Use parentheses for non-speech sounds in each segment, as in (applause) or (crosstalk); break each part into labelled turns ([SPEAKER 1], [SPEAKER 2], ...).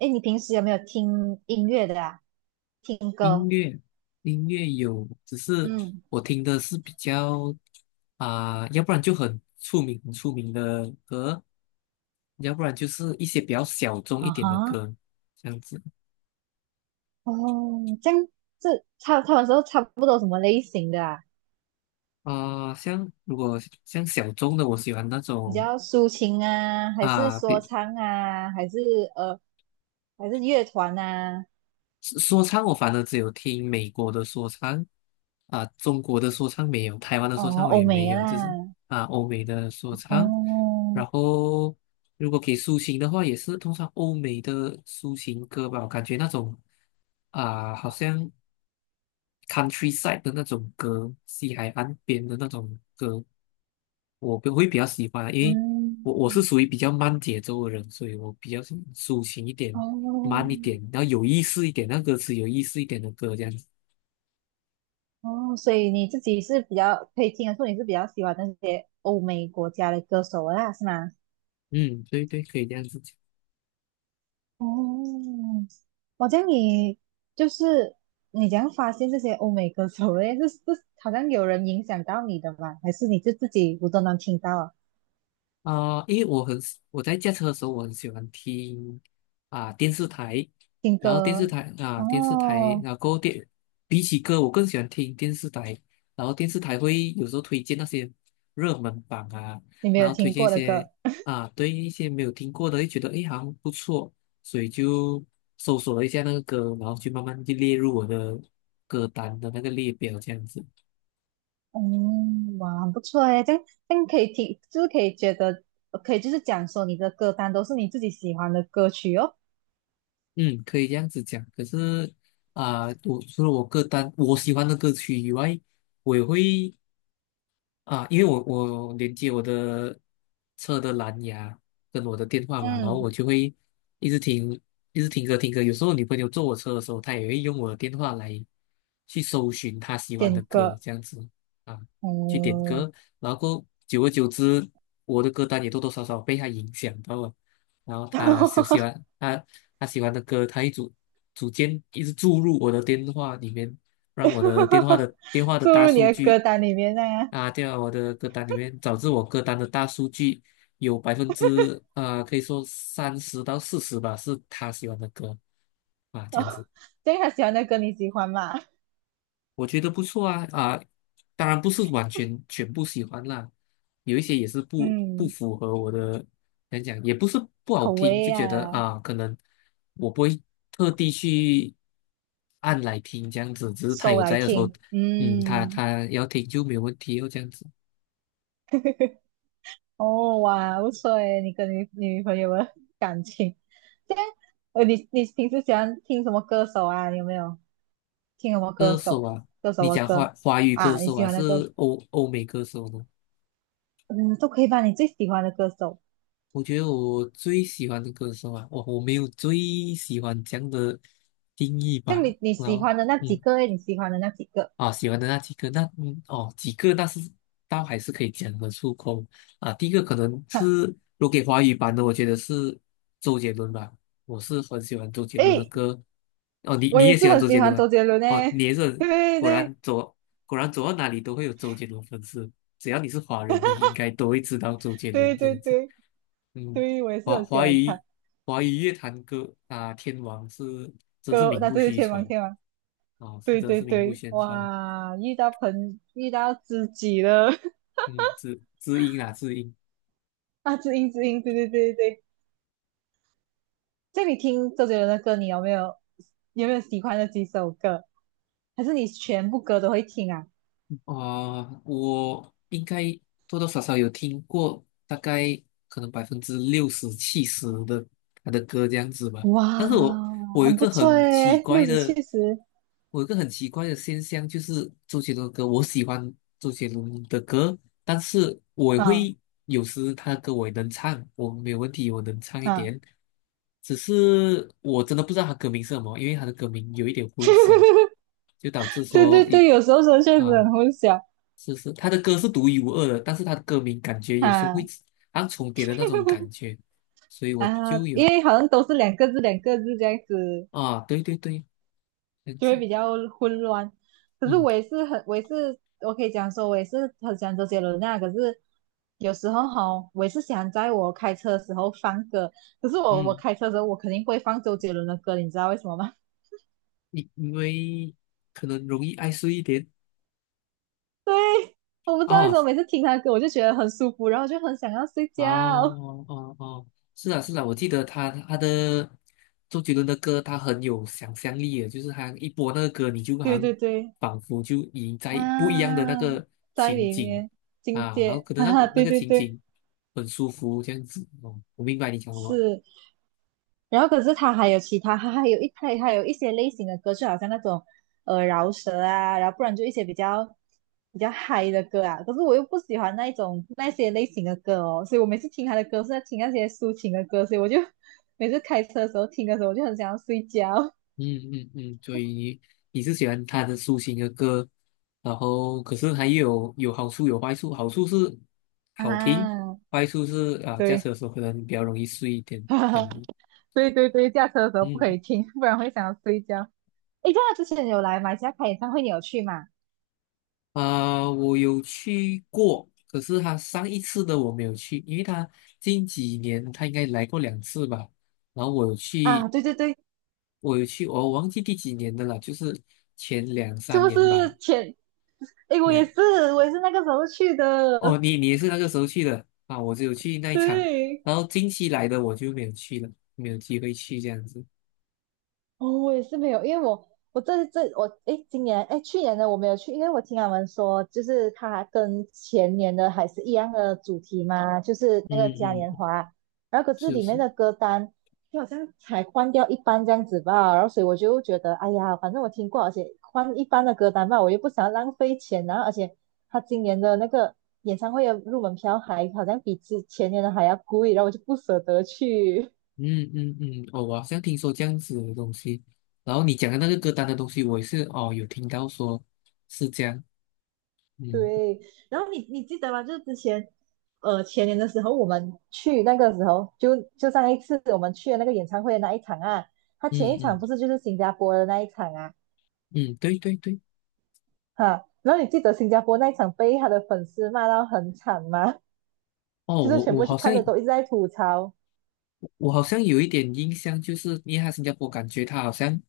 [SPEAKER 1] 哎，你平时有没有听音乐的啊？听歌？
[SPEAKER 2] 音乐，音乐有，只是
[SPEAKER 1] 嗯。
[SPEAKER 2] 我听的是比较要不然就很出名、很出名的歌，要不然就是一些比较小众一
[SPEAKER 1] 啊
[SPEAKER 2] 点的
[SPEAKER 1] 哈。
[SPEAKER 2] 歌，这样子。
[SPEAKER 1] 哦，这样。他们都差不多什么类型的啊？
[SPEAKER 2] 像如果像小众的，我喜欢那
[SPEAKER 1] 比
[SPEAKER 2] 种
[SPEAKER 1] 较抒情啊，还是
[SPEAKER 2] 啊、
[SPEAKER 1] 说
[SPEAKER 2] 比
[SPEAKER 1] 唱啊，呃，还是乐团啊？
[SPEAKER 2] 说唱我反而只有听美国的说唱，中国的说唱没有，台湾的说
[SPEAKER 1] 哦，
[SPEAKER 2] 唱我
[SPEAKER 1] 欧
[SPEAKER 2] 也没
[SPEAKER 1] 美
[SPEAKER 2] 有，就是
[SPEAKER 1] 啦。
[SPEAKER 2] 欧美的说唱。
[SPEAKER 1] 哦。
[SPEAKER 2] 然后如果给抒情的话，也是通常欧美的抒情歌吧，我感觉那种好像 countryside 的那种歌，西海岸边的那种歌，我会比较喜欢啊，因为我是
[SPEAKER 1] 嗯。
[SPEAKER 2] 属于比较慢节奏的人，所以我比较喜欢抒情一点、
[SPEAKER 1] 哦。
[SPEAKER 2] 慢一点，然后有意思一点，那歌词有意思一点的歌这样子。
[SPEAKER 1] 哦，所以你自己是比较可以听得出你是比较喜欢那些欧美国家的歌手啦，是吗？
[SPEAKER 2] 嗯，对对，可以这样子讲。
[SPEAKER 1] 哦，我这样你就是你怎样发现这些欧美歌手嘞？(laughs) 是是，好像有人影响到你的吧？还是你就自己无都能听到啊？
[SPEAKER 2] 因为我很喜我在驾车的时候，我很喜欢听电视台，
[SPEAKER 1] 听
[SPEAKER 2] 然后
[SPEAKER 1] 歌。
[SPEAKER 2] 电视台，
[SPEAKER 1] 哦，
[SPEAKER 2] 然后电比起歌，我更喜欢听电视台，然后电视台会有时候推荐那些热门榜啊，
[SPEAKER 1] 你没
[SPEAKER 2] 然
[SPEAKER 1] 有
[SPEAKER 2] 后推
[SPEAKER 1] 听
[SPEAKER 2] 荐一
[SPEAKER 1] 过的
[SPEAKER 2] 些
[SPEAKER 1] 歌。
[SPEAKER 2] 对一些没有听过的，就觉得诶好像不错，所以就搜索了一下那个歌，然后就慢慢就列入我的歌单的那个列表这样子。
[SPEAKER 1] 嗯，哇，很不错诶。这样可以听，就是可以觉得可以就是讲说你的歌单都是你自己喜欢的歌曲哦。
[SPEAKER 2] 嗯，可以这样子讲。可是我除了我歌单我喜欢的歌曲以外，我也会啊，因为我连接我的车的蓝牙跟我的电话嘛，然后
[SPEAKER 1] 嗯。
[SPEAKER 2] 我就会一直听，一直听歌听歌。有时候女朋友坐我车的时候，她也会用我的电话来去搜寻她喜欢
[SPEAKER 1] 点
[SPEAKER 2] 的歌，
[SPEAKER 1] 歌。
[SPEAKER 2] 这样子，啊，去点
[SPEAKER 1] 嗯。
[SPEAKER 2] 歌。然后过后久而久之，我的歌单也多多少少被她影响到了。然后她喜欢的歌，她组件一直注入我的电话里面，让我的电话
[SPEAKER 1] (laughs)
[SPEAKER 2] 的
[SPEAKER 1] 注
[SPEAKER 2] 大
[SPEAKER 1] 入你
[SPEAKER 2] 数
[SPEAKER 1] 的歌
[SPEAKER 2] 据。
[SPEAKER 1] 单里面那样。
[SPEAKER 2] 啊，对啊，我的歌单里面，导致我歌单的大数据有百分之可以说30到40吧，是他喜欢的歌，啊，这样子。
[SPEAKER 1] 对他喜欢的歌你喜欢吗？
[SPEAKER 2] 我觉得不错啊，当然不是完全全部喜欢啦，有一些也是不
[SPEAKER 1] 嗯，
[SPEAKER 2] 符合我的，讲也不是不好
[SPEAKER 1] 口
[SPEAKER 2] 听，
[SPEAKER 1] 味
[SPEAKER 2] 就觉得
[SPEAKER 1] 啊。
[SPEAKER 2] 啊，可能我不会特地去按来听这样子，只是他
[SPEAKER 1] 收
[SPEAKER 2] 有
[SPEAKER 1] 来
[SPEAKER 2] 在的时候，
[SPEAKER 1] 听。
[SPEAKER 2] 嗯，他
[SPEAKER 1] 嗯。
[SPEAKER 2] 他要听就没有问题哦，这样子。
[SPEAKER 1] 哦哇，不错诶，你跟你女朋友的感情。这样。你平时喜欢听什么歌手啊？你有没有听什么歌
[SPEAKER 2] 歌
[SPEAKER 1] 手？
[SPEAKER 2] 手啊，
[SPEAKER 1] 歌手
[SPEAKER 2] 你
[SPEAKER 1] 的
[SPEAKER 2] 讲华
[SPEAKER 1] 歌
[SPEAKER 2] 华语歌
[SPEAKER 1] 啊。你
[SPEAKER 2] 手
[SPEAKER 1] 喜
[SPEAKER 2] 还
[SPEAKER 1] 欢的歌。
[SPEAKER 2] 是欧美歌手呢？
[SPEAKER 1] 嗯，都可以吧。你最喜欢的歌手，
[SPEAKER 2] 我觉得我最喜欢的歌手啊，我没有最喜欢这样的定义吧。
[SPEAKER 1] 像你
[SPEAKER 2] 然
[SPEAKER 1] 喜
[SPEAKER 2] 后，
[SPEAKER 1] 欢的那几
[SPEAKER 2] 嗯。
[SPEAKER 1] 个诶，你喜欢的那几个。
[SPEAKER 2] 啊，喜欢的那几个，那几个那是倒还是可以讲得出口啊。第一个可能是
[SPEAKER 1] (laughs)
[SPEAKER 2] 如果给华语版的，我觉得是周杰伦吧，我是很喜欢周杰伦的
[SPEAKER 1] 诶，
[SPEAKER 2] 歌。哦，你
[SPEAKER 1] 我
[SPEAKER 2] 你
[SPEAKER 1] 也
[SPEAKER 2] 也喜
[SPEAKER 1] 是
[SPEAKER 2] 欢
[SPEAKER 1] 很
[SPEAKER 2] 周
[SPEAKER 1] 喜
[SPEAKER 2] 杰
[SPEAKER 1] 欢
[SPEAKER 2] 伦啊？
[SPEAKER 1] 周杰伦
[SPEAKER 2] 哦，
[SPEAKER 1] 诶。
[SPEAKER 2] 你也是。
[SPEAKER 1] 对
[SPEAKER 2] 果
[SPEAKER 1] 对
[SPEAKER 2] 然走果然走到哪里都会有周杰伦粉丝，只要你是华人，你应该都会知道周杰伦
[SPEAKER 1] 对
[SPEAKER 2] 这
[SPEAKER 1] 对
[SPEAKER 2] 样子。
[SPEAKER 1] 对
[SPEAKER 2] 嗯，
[SPEAKER 1] 对，我也是
[SPEAKER 2] 华
[SPEAKER 1] 很喜
[SPEAKER 2] 华
[SPEAKER 1] 欢
[SPEAKER 2] 语
[SPEAKER 1] 他。
[SPEAKER 2] 华语乐坛歌啊，天王是真是
[SPEAKER 1] 歌，
[SPEAKER 2] 名
[SPEAKER 1] 那
[SPEAKER 2] 不
[SPEAKER 1] 对
[SPEAKER 2] 虚
[SPEAKER 1] 天王
[SPEAKER 2] 传，
[SPEAKER 1] 天王。
[SPEAKER 2] 啊，是
[SPEAKER 1] 对
[SPEAKER 2] 真
[SPEAKER 1] 对
[SPEAKER 2] 是名不
[SPEAKER 1] 对，
[SPEAKER 2] 虚传。
[SPEAKER 1] 哇，遇到知己了。
[SPEAKER 2] 嗯，知音啦，知音。
[SPEAKER 1] (laughs) 啊，知音知音，对对对对对。这样你听周杰伦的歌，你有没有喜欢的几首歌？还是你全部歌都会听啊？
[SPEAKER 2] 啊，我应该多多少少有听过，大概可能百分之60、70的他的歌这样子吧。
[SPEAKER 1] 哇，
[SPEAKER 2] 但是我有一
[SPEAKER 1] 很不
[SPEAKER 2] 个
[SPEAKER 1] 错
[SPEAKER 2] 很奇
[SPEAKER 1] 诶，六
[SPEAKER 2] 怪
[SPEAKER 1] 十七
[SPEAKER 2] 的，
[SPEAKER 1] 十，
[SPEAKER 2] 我有一个很奇怪的现象，就是周杰伦的歌，我喜欢周杰伦的歌，但是我也
[SPEAKER 1] 啊
[SPEAKER 2] 会他的歌我也能唱，我没有问题，我能唱一
[SPEAKER 1] 啊，
[SPEAKER 2] 点。只是我真的不知道他歌名是什么，因为他的歌名有一点混淆，就导致
[SPEAKER 1] 对对
[SPEAKER 2] 说
[SPEAKER 1] 对，
[SPEAKER 2] 一。
[SPEAKER 1] 有时候说确实
[SPEAKER 2] 啊、
[SPEAKER 1] 很混淆
[SPEAKER 2] 是是，他的歌是独一无二的，但是他的歌名感觉有时候
[SPEAKER 1] 啊。
[SPEAKER 2] 会好重叠的那种感觉，
[SPEAKER 1] (laughs)
[SPEAKER 2] 所以我
[SPEAKER 1] 啊，
[SPEAKER 2] 就
[SPEAKER 1] 因
[SPEAKER 2] 有
[SPEAKER 1] 为好像都是两个字两个字这样子
[SPEAKER 2] 啊，对对对，这样
[SPEAKER 1] 就会
[SPEAKER 2] 子。
[SPEAKER 1] 比较混乱。可是
[SPEAKER 2] 嗯
[SPEAKER 1] 我也是很，我也是，我可以讲说，我也是很喜欢周杰伦啊。可是有时候哈，我也是想在我开车的时候放歌。可是我
[SPEAKER 2] 嗯，
[SPEAKER 1] 开车的时候，我肯定不会放周杰伦的歌，你知道为什么吗？
[SPEAKER 2] 因为可能容易爱睡一点
[SPEAKER 1] (laughs) 对，我不知道为什
[SPEAKER 2] 啊。
[SPEAKER 1] 么每次听他的歌，我就觉得很舒服，然后就很想要睡觉。
[SPEAKER 2] 哦哦哦，是啊是啊，我记得他的周杰伦的歌，他很有想象力的，就是他一播那个歌，你就
[SPEAKER 1] (laughs)
[SPEAKER 2] 好
[SPEAKER 1] 对
[SPEAKER 2] 像
[SPEAKER 1] 对对，
[SPEAKER 2] 仿佛就已在不一样的
[SPEAKER 1] 啊，
[SPEAKER 2] 那个
[SPEAKER 1] 在
[SPEAKER 2] 情
[SPEAKER 1] 里
[SPEAKER 2] 景，
[SPEAKER 1] 面境
[SPEAKER 2] 啊，然后
[SPEAKER 1] 界。
[SPEAKER 2] 可
[SPEAKER 1] (laughs)
[SPEAKER 2] 能
[SPEAKER 1] 哈哈，
[SPEAKER 2] 那
[SPEAKER 1] 对
[SPEAKER 2] 个
[SPEAKER 1] 对
[SPEAKER 2] 情
[SPEAKER 1] 对，
[SPEAKER 2] 景很舒服这样子哦，我明白你讲什么。
[SPEAKER 1] 是。然后可是他还有其他，他还有一它还有一些类型的歌，就好像那种饶舌啊，然后不然就一些比较嗨的歌啊。可是我又不喜欢那一种那些类型的歌哦，所以我每次听他的歌是在听那些抒情的歌，所以我就每次开车的时候听的时候，我就很想要睡觉。
[SPEAKER 2] 嗯嗯嗯，所以你是喜欢他的抒情的歌，然后可是还有有好处有坏处，好处是
[SPEAKER 1] (laughs)
[SPEAKER 2] 好听，
[SPEAKER 1] 啊，
[SPEAKER 2] 坏处是啊驾
[SPEAKER 1] 对。
[SPEAKER 2] 车的时候可能比较容易睡一点这样子。
[SPEAKER 1] (laughs) 对对对，驾车的时候不可
[SPEAKER 2] 嗯，
[SPEAKER 1] 以听，不然会想要睡觉。(laughs) 诶，这样之前有来马来西亚开演唱会，你有去吗？
[SPEAKER 2] 我有去过，可是他上一次的我没有去，因为他近几年他应该来过2次吧。然后
[SPEAKER 1] 啊，对对对。
[SPEAKER 2] 我有去，我忘记第几年的了，就是前两
[SPEAKER 1] 是
[SPEAKER 2] 三
[SPEAKER 1] 不
[SPEAKER 2] 年吧。
[SPEAKER 1] 是前哎，我也
[SPEAKER 2] 两，
[SPEAKER 1] 是，我也是那个时候去的。
[SPEAKER 2] 哦，你也是那个时候去的啊？我只有去那一场，
[SPEAKER 1] 对。
[SPEAKER 2] 然后近期来的我就没有去了，没有机会去这样子。
[SPEAKER 1] 哦，我也是没有，因为我我这这我诶，今年诶，去年的我没有去，因为我听他们说，就是它跟前年的还是一样的主题嘛，就是
[SPEAKER 2] 嗯
[SPEAKER 1] 那个嘉年
[SPEAKER 2] 嗯，
[SPEAKER 1] 华，然后可是
[SPEAKER 2] 是
[SPEAKER 1] 里面
[SPEAKER 2] 是。
[SPEAKER 1] 的歌单就好像才换掉一半这样子吧，然后所以我就觉得，哎呀，反正我听过，而且换一半的歌单吧，我又不想要浪费钱，然后而且他今年的那个演唱会的入门票还好像比之前年的还要贵，然后我就不舍得去。
[SPEAKER 2] 嗯嗯嗯，哦，我好像听说这样子的东西，然后你讲的那个歌单的东西，我也是哦有听到说是这样。嗯
[SPEAKER 1] 对，然后你记得吗？就是之前，前年的时候，我们去那个时候，就上一次我们去的那个演唱会的那一场啊，他
[SPEAKER 2] 嗯
[SPEAKER 1] 前一场
[SPEAKER 2] 嗯
[SPEAKER 1] 不是就是新加坡的那一场啊，
[SPEAKER 2] 嗯，对对对，
[SPEAKER 1] 哈，然后你记得新加坡那一场被他的粉丝骂到很惨吗？(laughs)
[SPEAKER 2] 哦，
[SPEAKER 1] 就是全部去看的都一直在吐槽，
[SPEAKER 2] 我好像有一点印象，就是因为他新加坡感觉他好像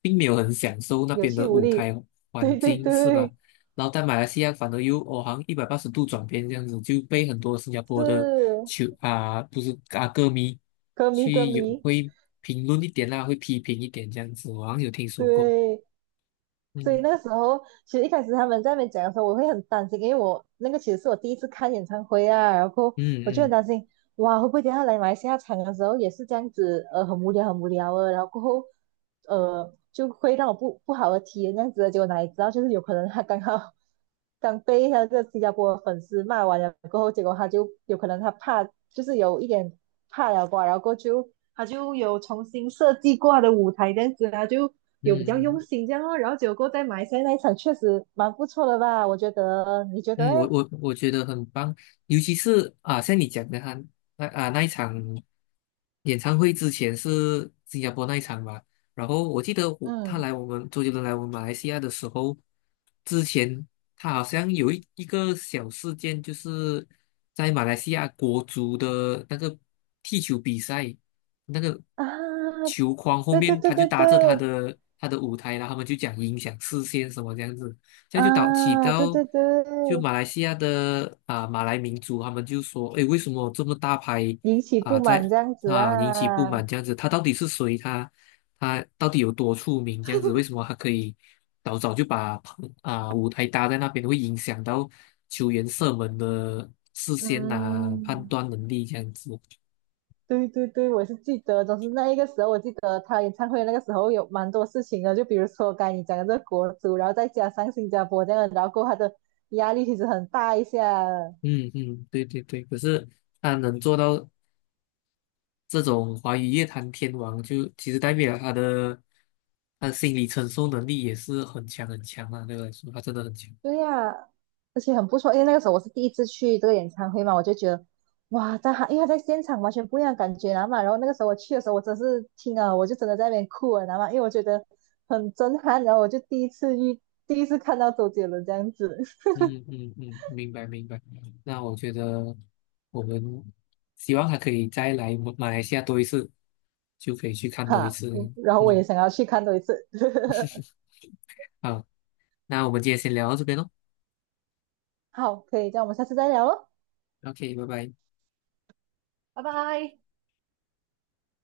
[SPEAKER 2] 并没有很享受那
[SPEAKER 1] 有
[SPEAKER 2] 边
[SPEAKER 1] 气
[SPEAKER 2] 的
[SPEAKER 1] 无
[SPEAKER 2] 舞
[SPEAKER 1] 力。
[SPEAKER 2] 台
[SPEAKER 1] (laughs)
[SPEAKER 2] 环
[SPEAKER 1] 对对
[SPEAKER 2] 境，是吧？
[SPEAKER 1] 对，
[SPEAKER 2] 然后在马来西亚反而又哦，好像180度转变这样子，就被很多新加坡的
[SPEAKER 1] 是
[SPEAKER 2] 球啊，不是啊歌迷
[SPEAKER 1] 歌迷歌
[SPEAKER 2] 去有
[SPEAKER 1] 迷。
[SPEAKER 2] 会评论一点啦，会批评一点这样子，我好像有听说过。
[SPEAKER 1] 对，所以
[SPEAKER 2] 嗯
[SPEAKER 1] 那个时候，其实一开始他们在那边讲的时候，我会很担心，因为我那个其实是我第一次看演唱会啊，然后
[SPEAKER 2] 嗯
[SPEAKER 1] 我就很
[SPEAKER 2] 嗯
[SPEAKER 1] 担心，哇，会不会等一下来马来西亚场的时候也是这样子，很无聊，很无聊啊，然后过后，就会让我不好的体验这样子的，结果哪里知道就是有可能他刚好刚被他这个新加坡的粉丝骂完了过后，结果他就有可能他怕，就是有一点怕了吧，然后过后就他就有重新设计过他的舞台这样子，他就。
[SPEAKER 2] 嗯
[SPEAKER 1] 有比较用
[SPEAKER 2] 嗯
[SPEAKER 1] 心这样哦。然后结果在马来西亚那一场确实蛮不错的吧？我觉得，你觉得
[SPEAKER 2] 嗯，我
[SPEAKER 1] 嘞？
[SPEAKER 2] 我我觉得很棒，尤其是啊，像你讲的他那一场演唱会之前是新加坡那一场嘛，然后我记得我他
[SPEAKER 1] 嗯，
[SPEAKER 2] 来我们周杰伦来我们马来西亚的时候，之前他好像有一个小事件，就是在马来西亚国足的那个踢球比赛，那个
[SPEAKER 1] 啊，
[SPEAKER 2] 球框后
[SPEAKER 1] 对对
[SPEAKER 2] 面
[SPEAKER 1] 对
[SPEAKER 2] 他就
[SPEAKER 1] 对
[SPEAKER 2] 搭着
[SPEAKER 1] 对，
[SPEAKER 2] 他的舞台，然后他们就讲影响视线什么这样子。这样就导起
[SPEAKER 1] 啊，对
[SPEAKER 2] 到
[SPEAKER 1] 对
[SPEAKER 2] 就
[SPEAKER 1] 对，
[SPEAKER 2] 马来西亚的，马来民族，他们就说，诶，为什么这么大牌
[SPEAKER 1] 引起
[SPEAKER 2] 啊、
[SPEAKER 1] 不满
[SPEAKER 2] 在
[SPEAKER 1] 这样子
[SPEAKER 2] 引起不
[SPEAKER 1] 啊。
[SPEAKER 2] 满这样子？他到底是谁？他到底有多出名？这样子，为什么他可以早早就把舞台搭在那边，会影响到球员射门的视线啊、判
[SPEAKER 1] 嗯，
[SPEAKER 2] 断能力这样子？
[SPEAKER 1] 对对对，我是记得，总是那一个时候，我记得他演唱会那个时候有蛮多事情的，就比如说刚才你讲的这个国足，然后再加上新加坡这样的然后过后他的压力其实很大一下。
[SPEAKER 2] 嗯嗯，对对对，可是他能做到。这种华语乐坛天王就其实代表他的心理承受能力也是很强很强啊，对我来说他真的很强。
[SPEAKER 1] 对呀、而且很不错，因为那个时候我是第一次去这个演唱会嘛，我就觉得哇，因为他在现场完全不一样的感觉，你知道吗然后那个时候我去的时候，我真是听啊，我就真的在那边哭了，你知道吗因为我觉得很震撼，然后我就第一次看到周杰伦这样子。
[SPEAKER 2] 嗯嗯嗯，嗯，明白明白。那我觉得我们希望他可以再来马来西亚多一次，就可以去
[SPEAKER 1] (laughs)
[SPEAKER 2] 看多一
[SPEAKER 1] 哈，
[SPEAKER 2] 次。
[SPEAKER 1] 然后我也
[SPEAKER 2] 嗯，
[SPEAKER 1] 想要去看多一次。(laughs)
[SPEAKER 2] (laughs) 好，那我们今天先聊到这边喽。
[SPEAKER 1] 好，可以，这样我们下次再聊喽，
[SPEAKER 2] OK，拜拜。
[SPEAKER 1] 拜拜。